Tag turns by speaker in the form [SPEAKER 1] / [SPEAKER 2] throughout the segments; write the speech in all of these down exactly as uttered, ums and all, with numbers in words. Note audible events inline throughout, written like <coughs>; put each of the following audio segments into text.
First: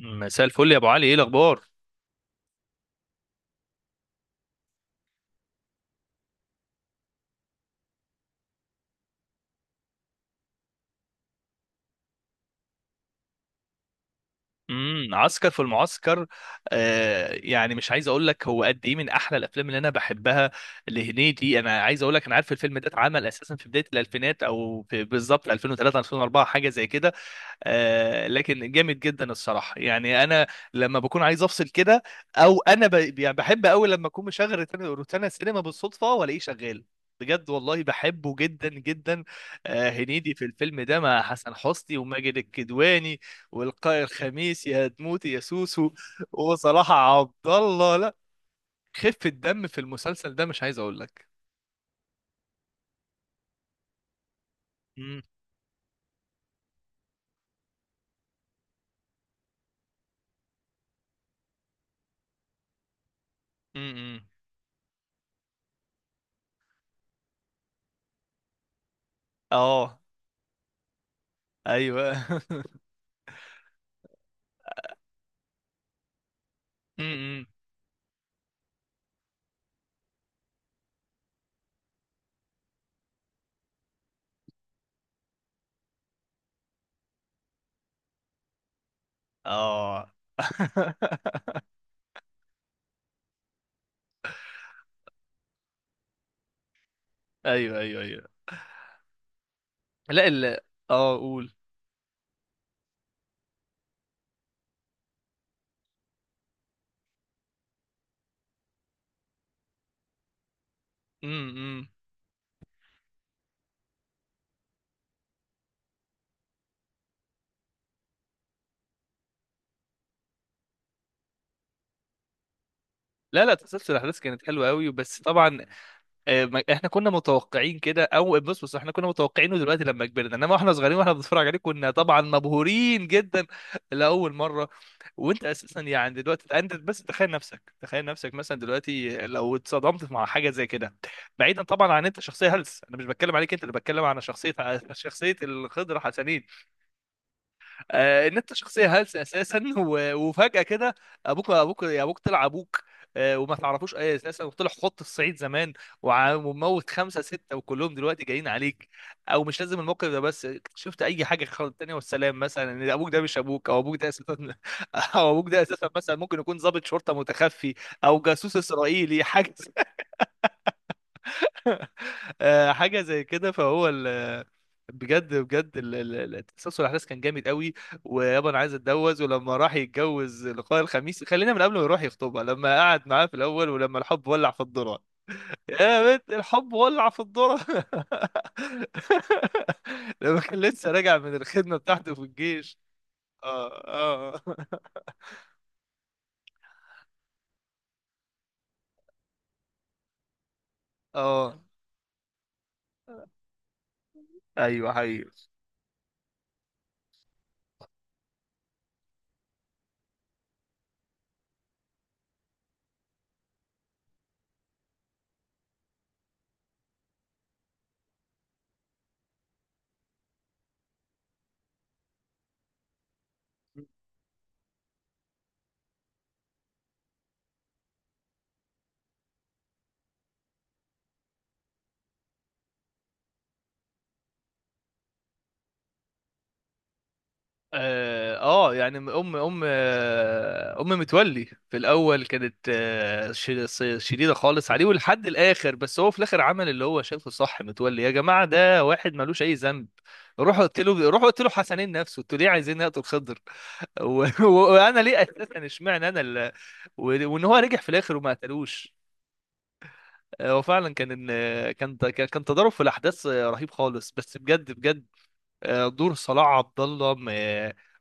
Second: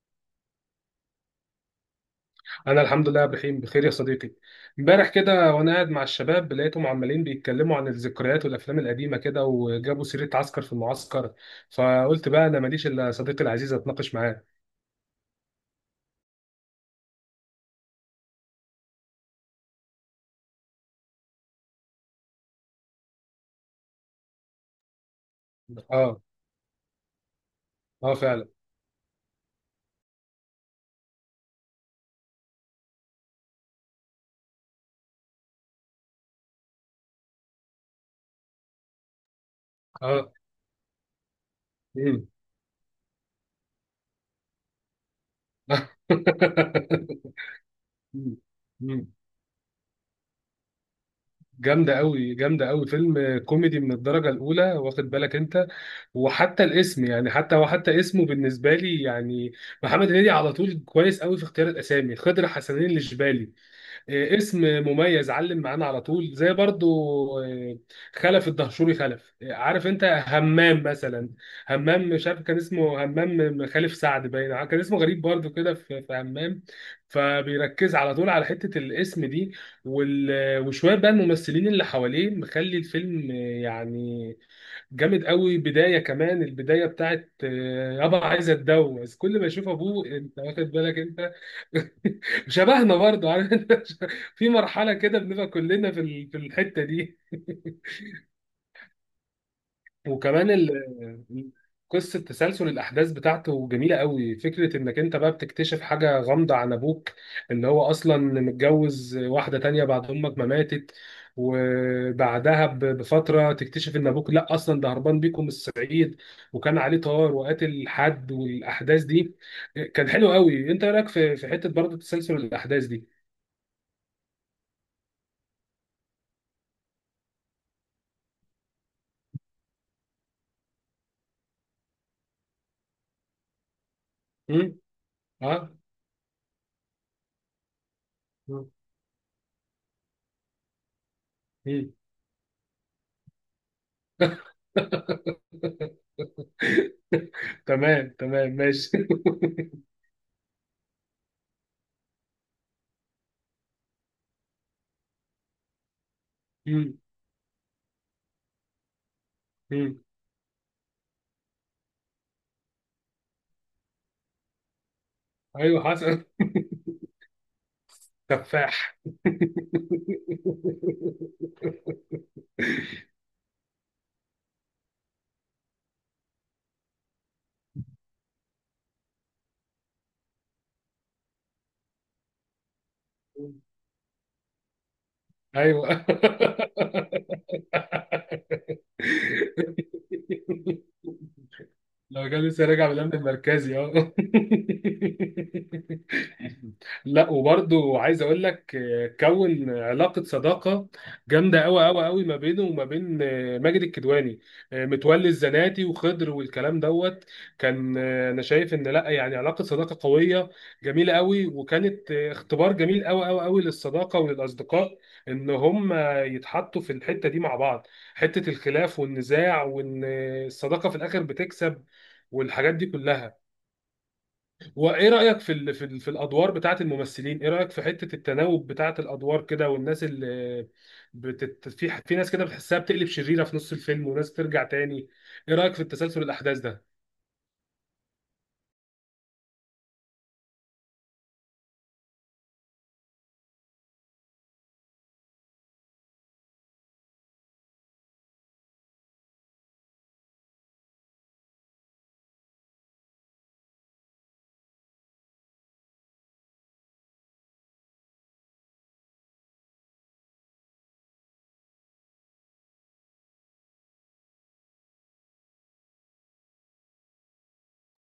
[SPEAKER 1] مساء الفل يا ابو علي، ايه الاخبار؟
[SPEAKER 2] انا الحمد لله بخير بخير يا صديقي. امبارح كده وانا قاعد مع الشباب لقيتهم عمالين بيتكلموا عن الذكريات والافلام القديمه كده، وجابوا سيره عسكر في المعسكر. فقلت بقى انا ماليش الا صديقي العزيز اتناقش معاه.
[SPEAKER 1] امم عسكر في المعسكر. آه يعني مش عايز اقول لك هو قد ايه من احلى الافلام اللي انا بحبها لهنيدي. انا عايز اقول لك انا عارف الفيلم ده اتعمل اساسا في بدايه الالفينات، او في بالظبط ألفين وثلاثة
[SPEAKER 2] اه،
[SPEAKER 1] ألفين واربعه، حاجه زي كده.
[SPEAKER 2] اه
[SPEAKER 1] آه
[SPEAKER 2] فعلا.
[SPEAKER 1] لكن جامد جدا الصراحه، يعني انا لما بكون عايز افصل كده، او انا ب... يعني بحب قوي لما اكون مشغل روتانا روتانا سينما بالصدفه والاقيه شغال. بجد والله بحبه جدا جدا. آه
[SPEAKER 2] اه.
[SPEAKER 1] هنيدي في الفيلم ده مع حسن حسني
[SPEAKER 2] مم.
[SPEAKER 1] وماجد الكدواني والقاء الخميس، يا تموتي يا سوسو، وصلاح عبد الله.
[SPEAKER 2] <laughs>
[SPEAKER 1] لا،
[SPEAKER 2] مم. مم.
[SPEAKER 1] خفة دم في المسلسل ده مش عايز اقول لك.
[SPEAKER 2] جامده قوي جامده قوي، فيلم كوميدي من الدرجه الاولى، واخد
[SPEAKER 1] مم،
[SPEAKER 2] بالك انت؟ وحتى الاسم يعني، حتى وحتى اسمه بالنسبه لي يعني، محمد هنيدي على طول كويس قوي في اختيار الاسامي. خضر حسنين الجبالي،
[SPEAKER 1] مم، مم.
[SPEAKER 2] آه، اسم مميز، علم معانا على طول. زي برضو آه، خلف الدهشوري خلف، آه، عارف
[SPEAKER 1] اه،
[SPEAKER 2] انت همام مثلا؟ همام،
[SPEAKER 1] ايوه.
[SPEAKER 2] مش عارف كان
[SPEAKER 1] <laughs>
[SPEAKER 2] اسمه همام خليف سعد، باين كان اسمه غريب برضو كده، في في همام.
[SPEAKER 1] مم، مم.
[SPEAKER 2] فبيركز على طول على حتة الاسم دي. وال- وشوية بقى الممثلين اللي حواليه مخلي الفيلم، آه، يعني، جامد قوي. بداية، كمان البداية بتاعت آه، يابا عايز اتجوز، كل ما يشوف ابوه.
[SPEAKER 1] اه.
[SPEAKER 2] انت واخد بالك انت؟
[SPEAKER 1] <laughs>
[SPEAKER 2] <laughs> شبهنا، برضو عارف انت؟ <laughs> في مرحلة كده بنبقى كلنا في ال- في الحتة دي.
[SPEAKER 1] ايوه ايوه ايوه.
[SPEAKER 2] <laughs>
[SPEAKER 1] لا، ال
[SPEAKER 2] وكمان
[SPEAKER 1] اه
[SPEAKER 2] ال-
[SPEAKER 1] قول.
[SPEAKER 2] قصة تسلسل الأحداث بتاعته جميلة قوي. فكرة إنك أنت بقى بتكتشف حاجة غامضة عن أبوك، اللي هو أصلا متجوز واحدة تانية بعد أمك ما ماتت.
[SPEAKER 1] امم
[SPEAKER 2] وبعدها ب- بفترة تكتشف إن أبوك لأ، أصلا ده هربان بيكم من الصعيد، وكان عليه طار، وقاتل حد والأحداث دي. كان حلو قوي. أنت إيه رأيك في في حتة برضه تسلسل الأحداث
[SPEAKER 1] لا لا، تسلسل الاحداث كانت حلوه قوي، بس طبعا آه، ما- احنا كنا متوقعين كده، او بص بص احنا كنا متوقعينه دلوقتي لما كبرنا، انما واحنا صغيرين واحنا بنتفرج عليه كنا طبعا مبهورين جدا لاول
[SPEAKER 2] دي؟
[SPEAKER 1] مره. وانت
[SPEAKER 2] ها؟
[SPEAKER 1] اساسا يعني دلوقتي انت بس تخيل نفسك، تخيل نفسك مثلا
[SPEAKER 2] مم.
[SPEAKER 1] دلوقتي لو اتصدمت مع حاجه زي كده، بعيدا طبعا
[SPEAKER 2] مم.
[SPEAKER 1] عن انت شخصيه هلس. انا مش بتكلم عليك انت، اللي بتكلم على شخصيه شخصيه الخضر
[SPEAKER 2] <laughs>
[SPEAKER 1] حسنين.
[SPEAKER 2] تمام
[SPEAKER 1] آه، ان
[SPEAKER 2] تمام
[SPEAKER 1] انت شخصيه
[SPEAKER 2] ماشي.
[SPEAKER 1] هلسه
[SPEAKER 2] <laughs>
[SPEAKER 1] اساسا، <laughs> و- وفجاه كده ابوك، ابوك يا ابوك، طلع ابوك آه، وما تعرفوش اي اساسا، وطلع خط الصعيد زمان، وع- وموت
[SPEAKER 2] مم.
[SPEAKER 1] خمسه سته وكلهم دلوقتي جايين عليك. او مش لازم
[SPEAKER 2] مم.
[SPEAKER 1] الموقف ده بس، شفت اي حاجه خالص تانية والسلام، مثلا ان ابوك ده مش ابوك، او ابوك ده اساسا <laughs> او ابوك ده
[SPEAKER 2] ايوه
[SPEAKER 1] اساسا مثلا
[SPEAKER 2] حسن.
[SPEAKER 1] ممكن
[SPEAKER 2] <laughs>
[SPEAKER 1] يكون ضابط شرطه متخفي، او جاسوس
[SPEAKER 2] تفاح. <laughs>
[SPEAKER 1] اسرائيلي حاجه <laughs> آه، حاجه زي كده. فهو ال بجد بجد، ال- ال- ال- تسلسل الاحداث كان جامد قوي. ويابا انا عايز اتجوز، ولما راح يتجوز لقاء الخميس، خلينا من قبل ما يروح يخطبها، لما قعد معاه في الاول، ولما الحب ولع في الذره،
[SPEAKER 2] ايوه.
[SPEAKER 1] يا بنت الحب ولع في الذره، <laughs> لما كان لسه راجع
[SPEAKER 2] <laughs>
[SPEAKER 1] من الخدمه بتاعته في
[SPEAKER 2] لو كان لسه
[SPEAKER 1] الجيش.
[SPEAKER 2] راجع من الامن المركزي،
[SPEAKER 1] اه،
[SPEAKER 2] اه.
[SPEAKER 1] اه،
[SPEAKER 2] <laughs> لا وبرضه عايز اقول لك آه، كون علاقه صداقه
[SPEAKER 1] اه،
[SPEAKER 2] جامده قوي قوي قوي ما بينه وما بين آه، ماجد الكدواني، آه،
[SPEAKER 1] ايوه،
[SPEAKER 2] متولي
[SPEAKER 1] حقيقي.
[SPEAKER 2] الزناتي وخضر والكلام دوت. كان آه، انا شايف ان لا يعني علاقه صداقه قويه جميله قوي. وكانت آه، اختبار جميل قوي قوي قوي للصداقه وللاصدقاء، ان هم يتحطوا في الحته دي مع بعض. حته الخلاف والنزاع، وان آه، الصداقه في الاخر بتكسب، والحاجات دي كلها. وايه رايك في ال في, ال في الادوار بتاعه الممثلين؟ ايه رايك في حته التناوب بتاعه الادوار كده، والناس اللي بتت... في في ناس كده بتحسها بتقلب شريره في نص الفيلم، وناس ترجع تاني. ايه رايك في التسلسل الاحداث ده؟
[SPEAKER 1] اه، آه، يعني ام ام آه، ام متولي في الاول كانت آه، ش- س- شديده خالص عليه ولحد الاخر، بس هو في الاخر عمل اللي هو شايفه صح. متولي يا جماعه ده واحد ملوش اي ذنب، روحوا قلت له، روحوا قلت له حسنين نفسه، انتوا ليه عايزين نقتل خضر؟ <laughs> و- و- وانا ليه اساسا اشمعنى انا ال... و- وان هو رجع في الاخر وما قتلوش. آه، هو فعلا كان، إن- كان، كان تضارب في الاحداث آه، رهيب خالص، بس بجد بجد، آه، دور صلاح عبد الله م-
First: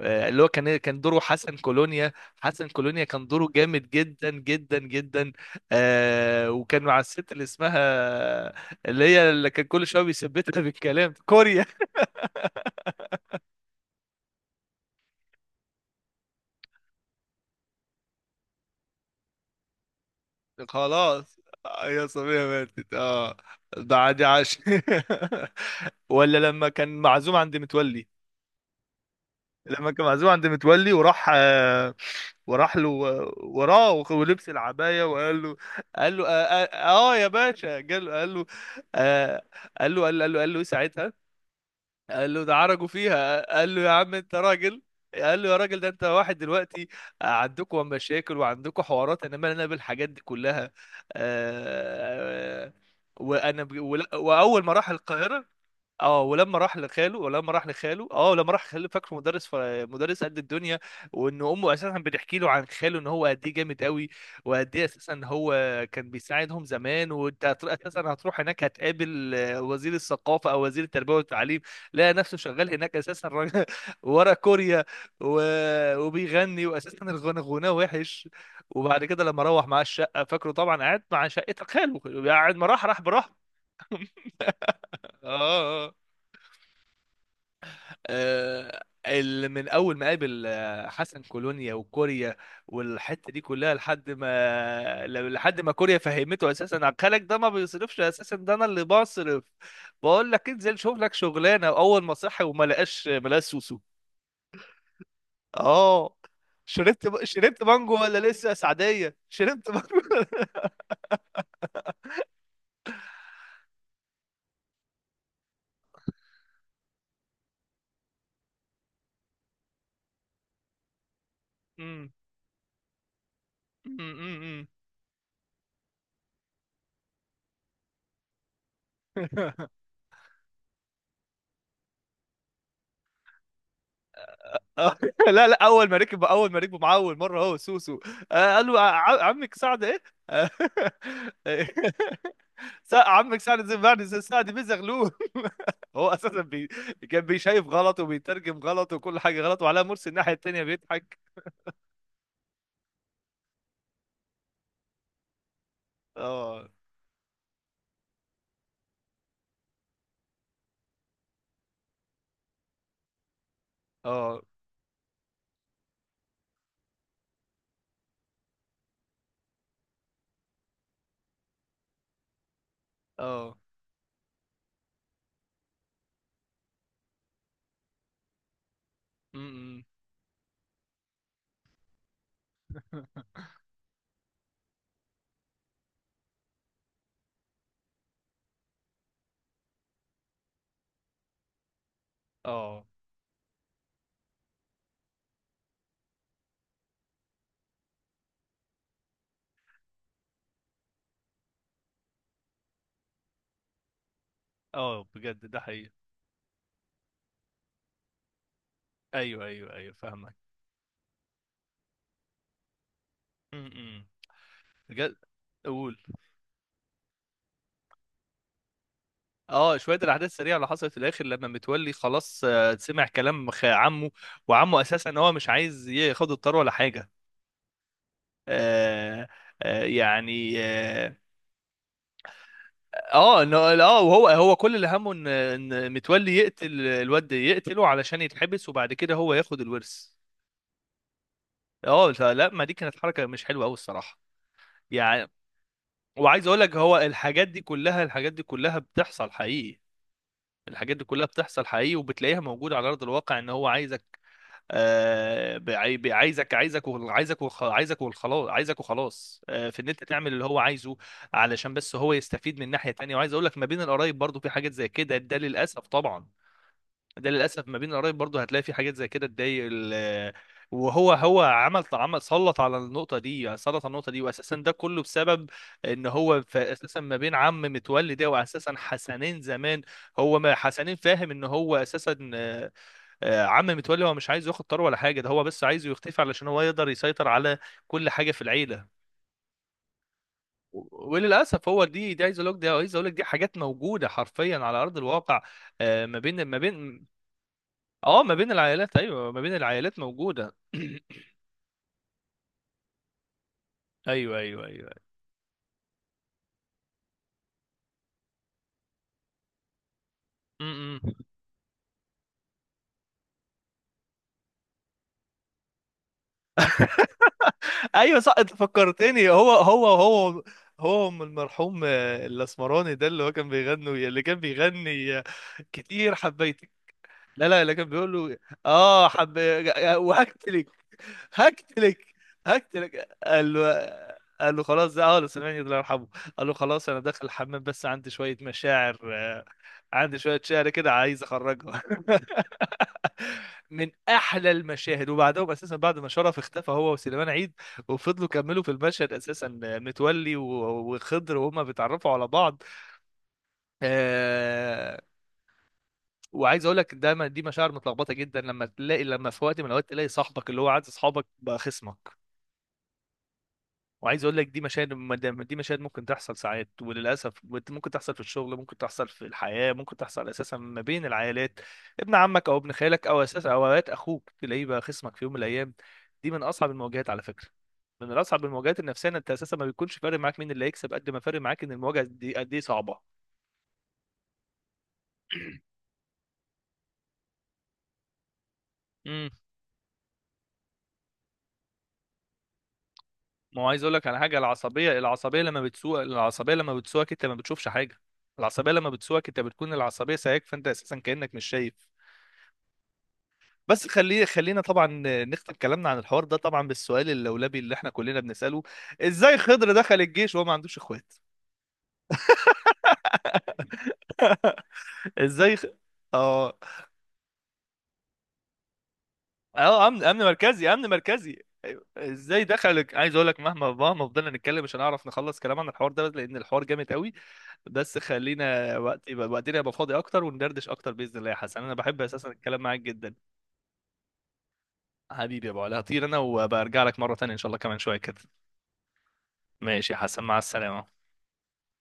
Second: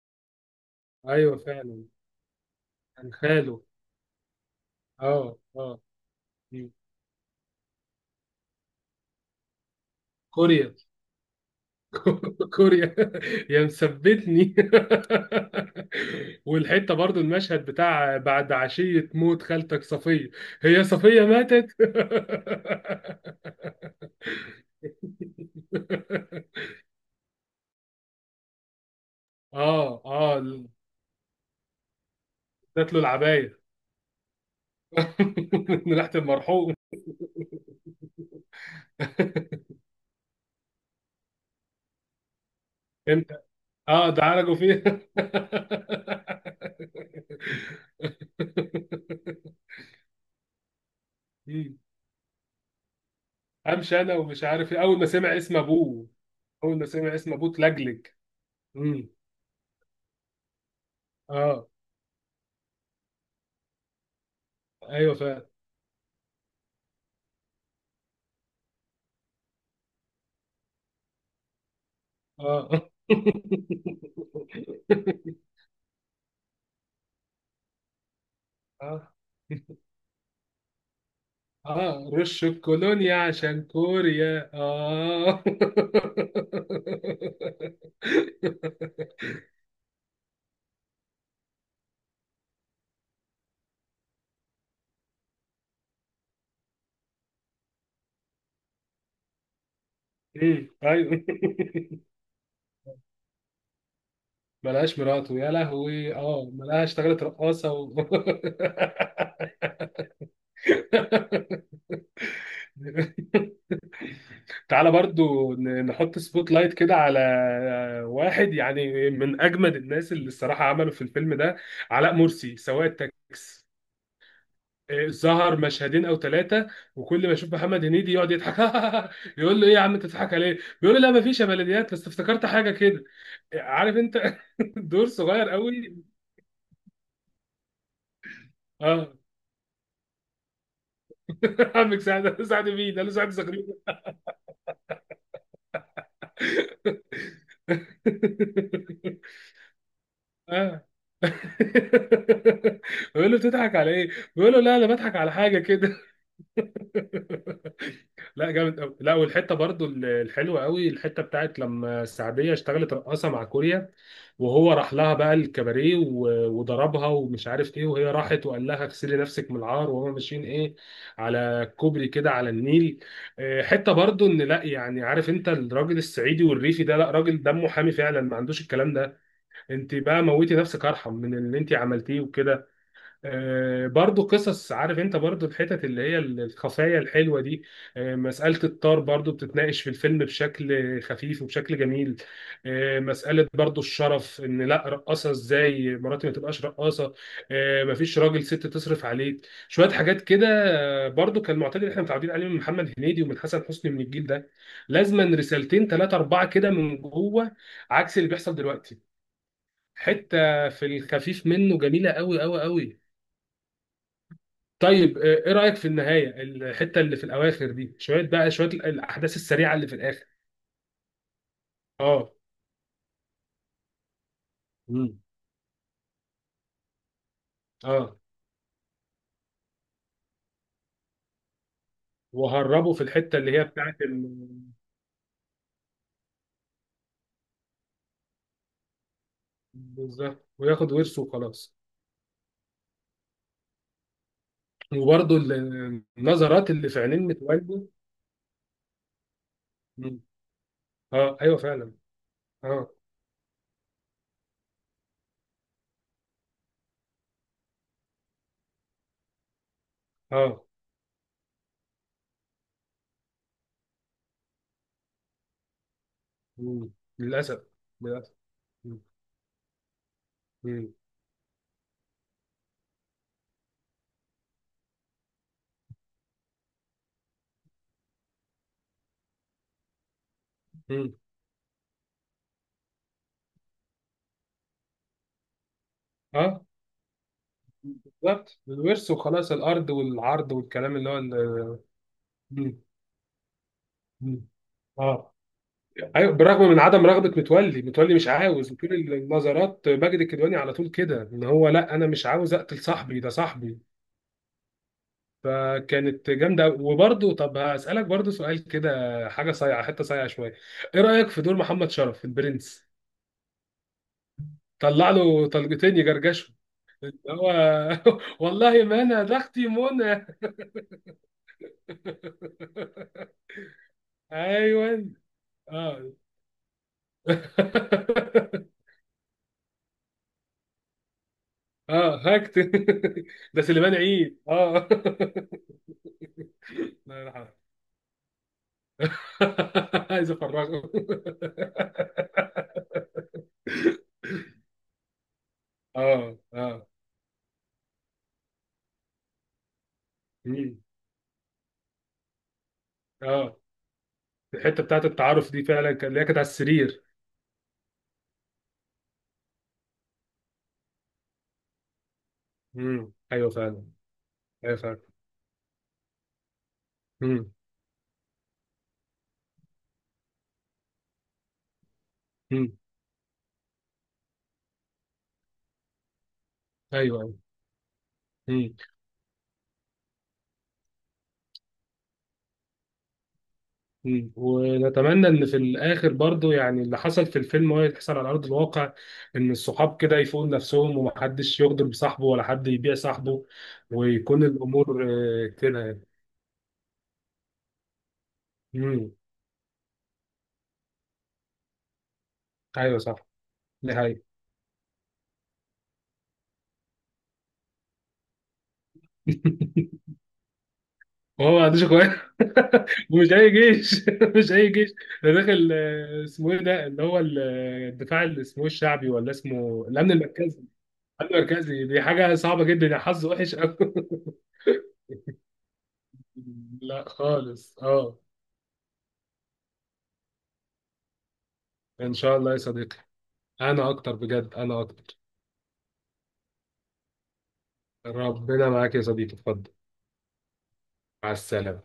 [SPEAKER 1] آه، اللي هو كان كان دوره
[SPEAKER 2] ايوه
[SPEAKER 1] حسن
[SPEAKER 2] فعلا.
[SPEAKER 1] كولونيا. حسن كولونيا
[SPEAKER 2] كان
[SPEAKER 1] كان دوره
[SPEAKER 2] خاله.
[SPEAKER 1] جامد جدا جدا
[SPEAKER 2] اه
[SPEAKER 1] جدا.
[SPEAKER 2] اه.
[SPEAKER 1] آه
[SPEAKER 2] مم.
[SPEAKER 1] وكان مع الست اللي اسمها، اللي هي اللي كان كل شويه بيثبتها
[SPEAKER 2] كوريا.
[SPEAKER 1] بالكلام كوريا.
[SPEAKER 2] <laughs> كوريا يا مثبتني. <laughs> والحته برضو المشهد بتاع بعد عشيه موت خالتك صفيه.
[SPEAKER 1] <laughs>
[SPEAKER 2] هي صفيه
[SPEAKER 1] خلاص،
[SPEAKER 2] ماتت.
[SPEAKER 1] آه، يا صبيه ماتت، اه، ده عادي عاش. <laughs> ولا
[SPEAKER 2] <laughs>
[SPEAKER 1] لما كان معزوم عند متولي، لما
[SPEAKER 2] اه
[SPEAKER 1] كان معزوم
[SPEAKER 2] اه.
[SPEAKER 1] عند متولي وراح آه، وراح له،
[SPEAKER 2] ادت له العبايه.
[SPEAKER 1] وراه، وخ- ولبس العباية وقال له.
[SPEAKER 2] <laughs> من ريحه
[SPEAKER 1] قال له اه,
[SPEAKER 2] المرحوم.
[SPEAKER 1] آه آه يا باشا، قال له قال له آه
[SPEAKER 2] <laughs>
[SPEAKER 1] قال له قال له قال له, قال له إيه ساعتها؟ قال له ده عرجوا
[SPEAKER 2] انت.
[SPEAKER 1] فيها، قال له يا
[SPEAKER 2] اه
[SPEAKER 1] عم
[SPEAKER 2] ده
[SPEAKER 1] انت
[SPEAKER 2] عالجوا فيها.
[SPEAKER 1] راجل،
[SPEAKER 2] <laughs>
[SPEAKER 1] قال له يا راجل، ده انت واحد دلوقتي عندكم مشاكل وعندكم حوارات، انا مالي انا بالحاجات دي كلها.
[SPEAKER 2] مم.
[SPEAKER 1] آه. وانا ب...
[SPEAKER 2] امشي انا
[SPEAKER 1] ولا-
[SPEAKER 2] ومش
[SPEAKER 1] واول
[SPEAKER 2] عارف
[SPEAKER 1] ما
[SPEAKER 2] ايه.
[SPEAKER 1] راح
[SPEAKER 2] اول ما سمع
[SPEAKER 1] القاهرة،
[SPEAKER 2] اسم ابوه
[SPEAKER 1] اه، ولما
[SPEAKER 2] اول
[SPEAKER 1] راح
[SPEAKER 2] ما سمع
[SPEAKER 1] لخاله
[SPEAKER 2] اسم ابوه
[SPEAKER 1] ولما راح
[SPEAKER 2] اتلجلج.
[SPEAKER 1] لخاله اه لما راح خاله
[SPEAKER 2] مم.
[SPEAKER 1] فاكره مدرس ف... مدرس قد الدنيا. وان
[SPEAKER 2] اه
[SPEAKER 1] امه اساسا بتحكي له عن خاله ان هو قد ايه جامد قوي وقد ايه
[SPEAKER 2] ايوه
[SPEAKER 1] اساسا
[SPEAKER 2] فعلا.
[SPEAKER 1] هو كان بيساعدهم زمان. وانت هت- اساسا هتروح هناك هتقابل آه، وزير الثقافه او وزير التربيه والتعليم. لقى نفسه شغال
[SPEAKER 2] اه.
[SPEAKER 1] هناك
[SPEAKER 2] <laughs>
[SPEAKER 1] اساسا راجل <laughs> ورا كوريا و... وبيغني، واساسا الغنى غناه وحش. وبعد
[SPEAKER 2] اه
[SPEAKER 1] كده لما روح مع الشقه، فاكره طبعا قعد مع شقه خاله،
[SPEAKER 2] اه رش
[SPEAKER 1] قاعد ما راح، راح
[SPEAKER 2] الكولونيا
[SPEAKER 1] براحته.
[SPEAKER 2] عشان كوريا،
[SPEAKER 1] اه.
[SPEAKER 2] اه.
[SPEAKER 1] آه. آه. آه،
[SPEAKER 2] <laughs>
[SPEAKER 1] اللي من اول ما قابل آه، حسن كولونيا وكوريا والحته دي كلها، لحد ما ل- لحد ما كوريا فهمته اساسا، عقلك ده ما بيصرفش، اساسا ده انا اللي بصرف، بقول لك
[SPEAKER 2] امم
[SPEAKER 1] انزل شوف
[SPEAKER 2] ايوه.
[SPEAKER 1] لك شغلانه. اول ما صحي وما لقاش ما لقاش سوسو.
[SPEAKER 2] <laughs> ملهاش مراته، يا لهوي،
[SPEAKER 1] اه،
[SPEAKER 2] اه، ملهاش اشتغلت
[SPEAKER 1] شربت شربت
[SPEAKER 2] رقاصه و...
[SPEAKER 1] مانجو
[SPEAKER 2] <laughs>
[SPEAKER 1] ولا لسه، يا سعديه شربت مانجو. <laughs>
[SPEAKER 2] تعالى برضو ن- نحط سبوت لايت كده على واحد، يعني من اجمد الناس اللي الصراحه عملوا في الفيلم ده، علاء
[SPEAKER 1] أمم،
[SPEAKER 2] مرسي سواق التاكس.
[SPEAKER 1] أمم، أمم،
[SPEAKER 2] إيه، ظهر مشهدين او ثلاثه، وكل ما يشوف محمد هنيدي يقعد يضحك. <laughs>
[SPEAKER 1] أمم.
[SPEAKER 2] يقول له: ايه يا
[SPEAKER 1] <laughs>
[SPEAKER 2] عم انت بتضحك عليه؟ بيقول له: لا مفيش يا بلديات، بس افتكرت حاجه كده. عارف انت؟ <laughs>
[SPEAKER 1] <laughs> آه،
[SPEAKER 2] دور صغير
[SPEAKER 1] لا لا، اول
[SPEAKER 2] قوي.
[SPEAKER 1] ما ركب، اول ما ركبوا معاه اول مره هو سوسو آه، قال له
[SPEAKER 2] اه.
[SPEAKER 1] ع- عمك سعد ايه. آه،
[SPEAKER 2] <laughs> عمك سعد، قال
[SPEAKER 1] <laughs>
[SPEAKER 2] له سعد. <laughs> مين؟ قال له
[SPEAKER 1] سع-
[SPEAKER 2] سعد
[SPEAKER 1] عمك سعد
[SPEAKER 2] زغلول.
[SPEAKER 1] زي
[SPEAKER 2] <laughs>
[SPEAKER 1] بعد زي سعد بيزغلول. <laughs> هو اساسا بي... كان بيشايف غلط وبيترجم غلط وكل حاجه غلط، وعلاء مرسي الناحيه التانيه
[SPEAKER 2] اه.
[SPEAKER 1] بيضحك.
[SPEAKER 2] <laughs> بيقول له: بتضحك على ايه؟ بيقول له: لا انا بضحك على حاجه كده. <laughs>
[SPEAKER 1] اه،
[SPEAKER 2] لا جامد قوي. لا والحته برضو الحلوه قوي، الحته بتاعت لما السعوديه اشتغلت رقاصه مع كوريا،
[SPEAKER 1] اه،
[SPEAKER 2] وهو راح لها بقى الكباريه و- وضربها، ومش عارف ايه، وهي راحت وقال لها: اغسلي نفسك من العار، وهما ماشيين ايه، على كوبري كده على النيل.
[SPEAKER 1] اه.
[SPEAKER 2] آه، حته برضو ان لا يعني، عارف انت، الراجل الصعيدي والريفي ده، لا راجل دمه حامي فعلا، ما عندوش الكلام ده.
[SPEAKER 1] م-م.
[SPEAKER 2] انت بقى موتي نفسك ارحم من اللي انت عملتيه وكده.
[SPEAKER 1] <laughs>
[SPEAKER 2] آه، برضو قصص، عارف انت، برضو الحتت اللي هي الخفايا الحلوة دي. آه، مسألة الطار برضو بتتناقش في الفيلم بشكل خفيف وبشكل جميل.
[SPEAKER 1] اه،
[SPEAKER 2] آه، مسألة برضو الشرف، ان لا رقاصة، ازاي مراتي ما تبقاش رقاصة، آه، مفيش راجل ست تصرف عليك شوية حاجات كده. آه، برضو كان معتاد اللي احنا متعودين عليه من محمد هنيدي ومن حسن حسني من الجيل ده.
[SPEAKER 1] اه،
[SPEAKER 2] لازما
[SPEAKER 1] بجد ده
[SPEAKER 2] رسالتين
[SPEAKER 1] حقيقي.
[SPEAKER 2] ثلاثة أربعة كده من جوه، عكس اللي بيحصل دلوقتي.
[SPEAKER 1] ايوه ايوه ايوه، فاهمك.
[SPEAKER 2] حتة في الخفيف منه جميلة قوي قوي قوي.
[SPEAKER 1] م-م.
[SPEAKER 2] طيب،
[SPEAKER 1] بجد،
[SPEAKER 2] آه، ايه رأيك في
[SPEAKER 1] قول.
[SPEAKER 2] النهاية، الحتة اللي في الأواخر دي، شوية بقى شوية ال- الأحداث السريعة
[SPEAKER 1] اه،
[SPEAKER 2] اللي في
[SPEAKER 1] شويه
[SPEAKER 2] الآخر؟
[SPEAKER 1] الاحداث السريعه اللي حصلت في الاخر لما متولي
[SPEAKER 2] اه.
[SPEAKER 1] خلاص آه، سمع كلام خ- عمه، وعمه اساسا
[SPEAKER 2] مم.
[SPEAKER 1] هو مش عايز ياخد الطار ولا حاجه
[SPEAKER 2] اه.
[SPEAKER 1] آه، آه يعني اه،
[SPEAKER 2] وهربوا في الحتة
[SPEAKER 1] اه،
[SPEAKER 2] اللي هي
[SPEAKER 1] إنه-
[SPEAKER 2] بتاعت
[SPEAKER 1] آه،
[SPEAKER 2] ال...
[SPEAKER 1] وهو، هو كل اللي همه ان ان متولي يقتل الواد، يقتله علشان يتحبس، وبعد كده هو ياخد الورث.
[SPEAKER 2] بالظبط وياخد ورثه وخلاص.
[SPEAKER 1] اه لا لا، ما دي كانت حركه مش حلوه قوي الصراحه، يعني.
[SPEAKER 2] وبرضه ال-
[SPEAKER 1] وعايز اقول
[SPEAKER 2] النظرات
[SPEAKER 1] لك
[SPEAKER 2] اللي في
[SPEAKER 1] هو
[SPEAKER 2] عينين
[SPEAKER 1] الحاجات دي
[SPEAKER 2] متولي.
[SPEAKER 1] كلها، الحاجات دي كلها بتحصل حقيقي
[SPEAKER 2] مم.
[SPEAKER 1] الحاجات دي كلها
[SPEAKER 2] اه ايوه
[SPEAKER 1] بتحصل
[SPEAKER 2] فعلا.
[SPEAKER 1] حقيقي، وبتلاقيها موجودة
[SPEAKER 2] اه.
[SPEAKER 1] على أرض الواقع، إن هو عايزك آه، بعي- بي- عايزك، عايزك وخ- عايزك وخ- عايزك وخلاص، عايزك وخلاص آه، في ان انت تعمل اللي هو
[SPEAKER 2] اه.
[SPEAKER 1] عايزه علشان بس هو يستفيد من ناحية تانية. وعايز اقول لك ما بين القرايب برضو في حاجات زي كده، ده للاسف طبعا،
[SPEAKER 2] مم.
[SPEAKER 1] ده
[SPEAKER 2] للأسف.
[SPEAKER 1] للاسف ما بين القرايب
[SPEAKER 2] للأسف.
[SPEAKER 1] برضو هتلاقي في حاجات
[SPEAKER 2] مم.
[SPEAKER 1] زي كده تضايق ال- آه،
[SPEAKER 2] مم.
[SPEAKER 1] وهو، هو عمل، عمل سلط على النقطة دي، سلط على النقطة دي واساسا ده كله بسبب ان هو ف- اساسا ما بين عم متولي ده واساسا حسنين زمان. هو ما حسنين
[SPEAKER 2] مم.
[SPEAKER 1] فاهم ان هو اساسا آه، عم متولي هو مش عايز ياخد طار ولا حاجه، ده هو بس عايزه يختفي علشان
[SPEAKER 2] اه.
[SPEAKER 1] هو يقدر يسيطر على كل حاجه في
[SPEAKER 2] بالظبط
[SPEAKER 1] العيله.
[SPEAKER 2] الورث وخلاص، الأرض والعرض والكلام اللي
[SPEAKER 1] و-
[SPEAKER 2] هو
[SPEAKER 1] وللاسف
[SPEAKER 2] ال...
[SPEAKER 1] هو دي دي عايز اقول لك دي
[SPEAKER 2] مم.
[SPEAKER 1] عايز اقول لك دي حاجات موجوده
[SPEAKER 2] مم.
[SPEAKER 1] حرفيا على ارض
[SPEAKER 2] اه
[SPEAKER 1] الواقع آه، ما
[SPEAKER 2] ايوه
[SPEAKER 1] بين،
[SPEAKER 2] بالرغم
[SPEAKER 1] ما
[SPEAKER 2] من عدم
[SPEAKER 1] بين،
[SPEAKER 2] رغبه متولي، متولي
[SPEAKER 1] اه،
[SPEAKER 2] مش
[SPEAKER 1] ما بين
[SPEAKER 2] عاوز، وطول
[SPEAKER 1] العائلات، ايوه ما بين
[SPEAKER 2] النظرات
[SPEAKER 1] العائلات
[SPEAKER 2] ماجد الكدواني
[SPEAKER 1] موجوده.
[SPEAKER 2] على
[SPEAKER 1] <coughs>
[SPEAKER 2] طول كده،
[SPEAKER 1] <clears throat>
[SPEAKER 2] ان هو لا انا مش عاوز اقتل صاحبي ده صاحبي.
[SPEAKER 1] ايوه ايوه ايوه.
[SPEAKER 2] فكانت جامده أوي. وبرضه طب هسالك برضه سؤال كده، حاجه صايعه، حته صايعه شويه. ايه
[SPEAKER 1] م- م.
[SPEAKER 2] رايك في دور محمد شرف البرنس؟ طلع له طلقتين يجرجشوا، اللي هو.
[SPEAKER 1] ايوه صح،
[SPEAKER 2] <laughs>
[SPEAKER 1] انت
[SPEAKER 2] والله ما انا
[SPEAKER 1] فكرتني.
[SPEAKER 2] ده
[SPEAKER 1] هو
[SPEAKER 2] اختي
[SPEAKER 1] هو
[SPEAKER 2] منى.
[SPEAKER 1] هو، هو أم المرحوم آه، الاسمراني ده اللي
[SPEAKER 2] <laughs>
[SPEAKER 1] هو كان بيغني، اللي كان
[SPEAKER 2] ايوه.
[SPEAKER 1] بيغني آه،
[SPEAKER 2] اه.
[SPEAKER 1] كتير حبيتك. لا لا، اللي كان بيقول له
[SPEAKER 2] <laughs>
[SPEAKER 1] اه حب وهكتلك، هقتلك،
[SPEAKER 2] اه هكت.
[SPEAKER 1] هقتلك
[SPEAKER 2] <laughs>
[SPEAKER 1] قال
[SPEAKER 2] ده
[SPEAKER 1] له.
[SPEAKER 2] سليمان عيد،
[SPEAKER 1] قال له
[SPEAKER 2] اه.
[SPEAKER 1] خلاص، ده اه
[SPEAKER 2] <laughs>
[SPEAKER 1] سليمان الله يرحمه، قال له خلاص انا
[SPEAKER 2] الله
[SPEAKER 1] داخل
[SPEAKER 2] يرحمه.
[SPEAKER 1] الحمام بس عندي شويه مشاعر آه،
[SPEAKER 2] <laughs>
[SPEAKER 1] عندي
[SPEAKER 2] عايز
[SPEAKER 1] شويه شعر
[SPEAKER 2] افرغه. <laughs>
[SPEAKER 1] كده عايز اخرجها، <laughs> من احلى المشاهد. وبعدهم اساسا بعد ما
[SPEAKER 2] اه
[SPEAKER 1] شرف اختفى
[SPEAKER 2] اه.
[SPEAKER 1] هو وسليمان عيد، وفضلوا كملوا في المشهد اساسا متولي
[SPEAKER 2] مم.
[SPEAKER 1] و- وخضر وهما بيتعرفوا على بعض.
[SPEAKER 2] اه. الحته بتاعت
[SPEAKER 1] آه،
[SPEAKER 2] التعارف دي فعلا كان، اللي هي كانت على
[SPEAKER 1] وعايز اقول لك
[SPEAKER 2] السرير.
[SPEAKER 1] دايما دي مشاعر متلخبطه جدا لما تلاقي، لما في وقت من الاوقات تلاقي صاحبك اللي هو عايز اصحابك بقى خصمك.
[SPEAKER 2] مم. ايوه فعلا.
[SPEAKER 1] وعايز اقول لك دي
[SPEAKER 2] ايوه
[SPEAKER 1] مشاهد،
[SPEAKER 2] فعلا.
[SPEAKER 1] مدام- دي مشاهد ممكن تحصل ساعات، وللاسف
[SPEAKER 2] مم.
[SPEAKER 1] بت- ممكن تحصل في الشغل، ممكن تحصل في الحياه، ممكن تحصل اساسا ما بين العائلات، ابن عمك او
[SPEAKER 2] مم.
[SPEAKER 1] ابن خالك او اساسا او اوقات اخوك تلاقيه بقى خصمك في يوم من الايام. دي من اصعب المواجهات
[SPEAKER 2] ايوه
[SPEAKER 1] على
[SPEAKER 2] ايوه.
[SPEAKER 1] فكره، من اصعب
[SPEAKER 2] مم.
[SPEAKER 1] المواجهات النفسيه، إن انت اساسا ما بيكونش فارق معاك مين اللي هيكسب قد ما فارق معاك ان المواجهه دي قد ايه صعبه.
[SPEAKER 2] مم. ونتمنى ان في الاخر برضو، يعني اللي حصل في الفيلم هو يحصل على ارض الواقع،
[SPEAKER 1] امم
[SPEAKER 2] ان الصحاب كده يفوقوا نفسهم، ومحدش يغدر بصاحبه، ولا حد يبيع صاحبه،
[SPEAKER 1] ما هو عايز اقول لك على
[SPEAKER 2] ويكون
[SPEAKER 1] حاجه، العصبيه،
[SPEAKER 2] الامور آه،
[SPEAKER 1] العصبيه لما
[SPEAKER 2] كده يعني.
[SPEAKER 1] بتسوق، العصبيه لما بتسوقك انت ما بتشوفش حاجه. العصبيه لما
[SPEAKER 2] مم.
[SPEAKER 1] بتسوقك انت بتكون العصبيه سايقك، فانت اساسا كانك مش شايف.
[SPEAKER 2] ايوه صح.
[SPEAKER 1] بس
[SPEAKER 2] دي حقيقة.
[SPEAKER 1] خلي خلينا طبعا نختم كلامنا عن الحوار ده طبعا بالسؤال اللولبي اللي احنا كلنا بنسأله، ازاي خضر
[SPEAKER 2] <laughs>
[SPEAKER 1] دخل الجيش وهو ما عندوش اخوات؟
[SPEAKER 2] هو ما عندوش اخوات. <laughs> ومش اي جيش. <laughs> مش اي جيش. ده
[SPEAKER 1] ازاي
[SPEAKER 2] داخل
[SPEAKER 1] خ...
[SPEAKER 2] آه، اسمه ايه
[SPEAKER 1] اه،
[SPEAKER 2] ده اللي هو ال- آه، الدفاع اللي اسمه إيه، الشعبي ولا اسمه
[SPEAKER 1] اه، امن
[SPEAKER 2] الامن
[SPEAKER 1] امن
[SPEAKER 2] المركزي؟
[SPEAKER 1] مركزي، امن
[SPEAKER 2] الامن
[SPEAKER 1] مركزي
[SPEAKER 2] المركزي
[SPEAKER 1] أيوة.
[SPEAKER 2] دي حاجه
[SPEAKER 1] ازاي
[SPEAKER 2] صعبه جدا،
[SPEAKER 1] دخل،
[SPEAKER 2] يا
[SPEAKER 1] عايز
[SPEAKER 2] حظ
[SPEAKER 1] اقول لك
[SPEAKER 2] وحش قوي.
[SPEAKER 1] مهما، مهما فضلنا
[SPEAKER 2] <laughs>
[SPEAKER 1] نتكلم مش هنعرف نخلص كلام عن الحوار ده لان الحوار جامد
[SPEAKER 2] لا
[SPEAKER 1] قوي.
[SPEAKER 2] خالص
[SPEAKER 1] بس
[SPEAKER 2] اه.
[SPEAKER 1] خلينا وقت يبقى، وقتنا يبقى فاضي اكتر وندردش اكتر، باذن الله يا حسن، انا بحب
[SPEAKER 2] ان
[SPEAKER 1] اساسا
[SPEAKER 2] شاء الله يا
[SPEAKER 1] الكلام معاك
[SPEAKER 2] صديقي.
[SPEAKER 1] جدا.
[SPEAKER 2] انا اكتر بجد انا اكتر.
[SPEAKER 1] حبيبي يا ابو علي، هطير انا وبرجع لك مره تانية ان شاء الله كمان شويه كده.
[SPEAKER 2] ربنا معاك يا صديقي، اتفضل.
[SPEAKER 1] ماشي يا حسن، مع السلامه.
[SPEAKER 2] مع السلامه.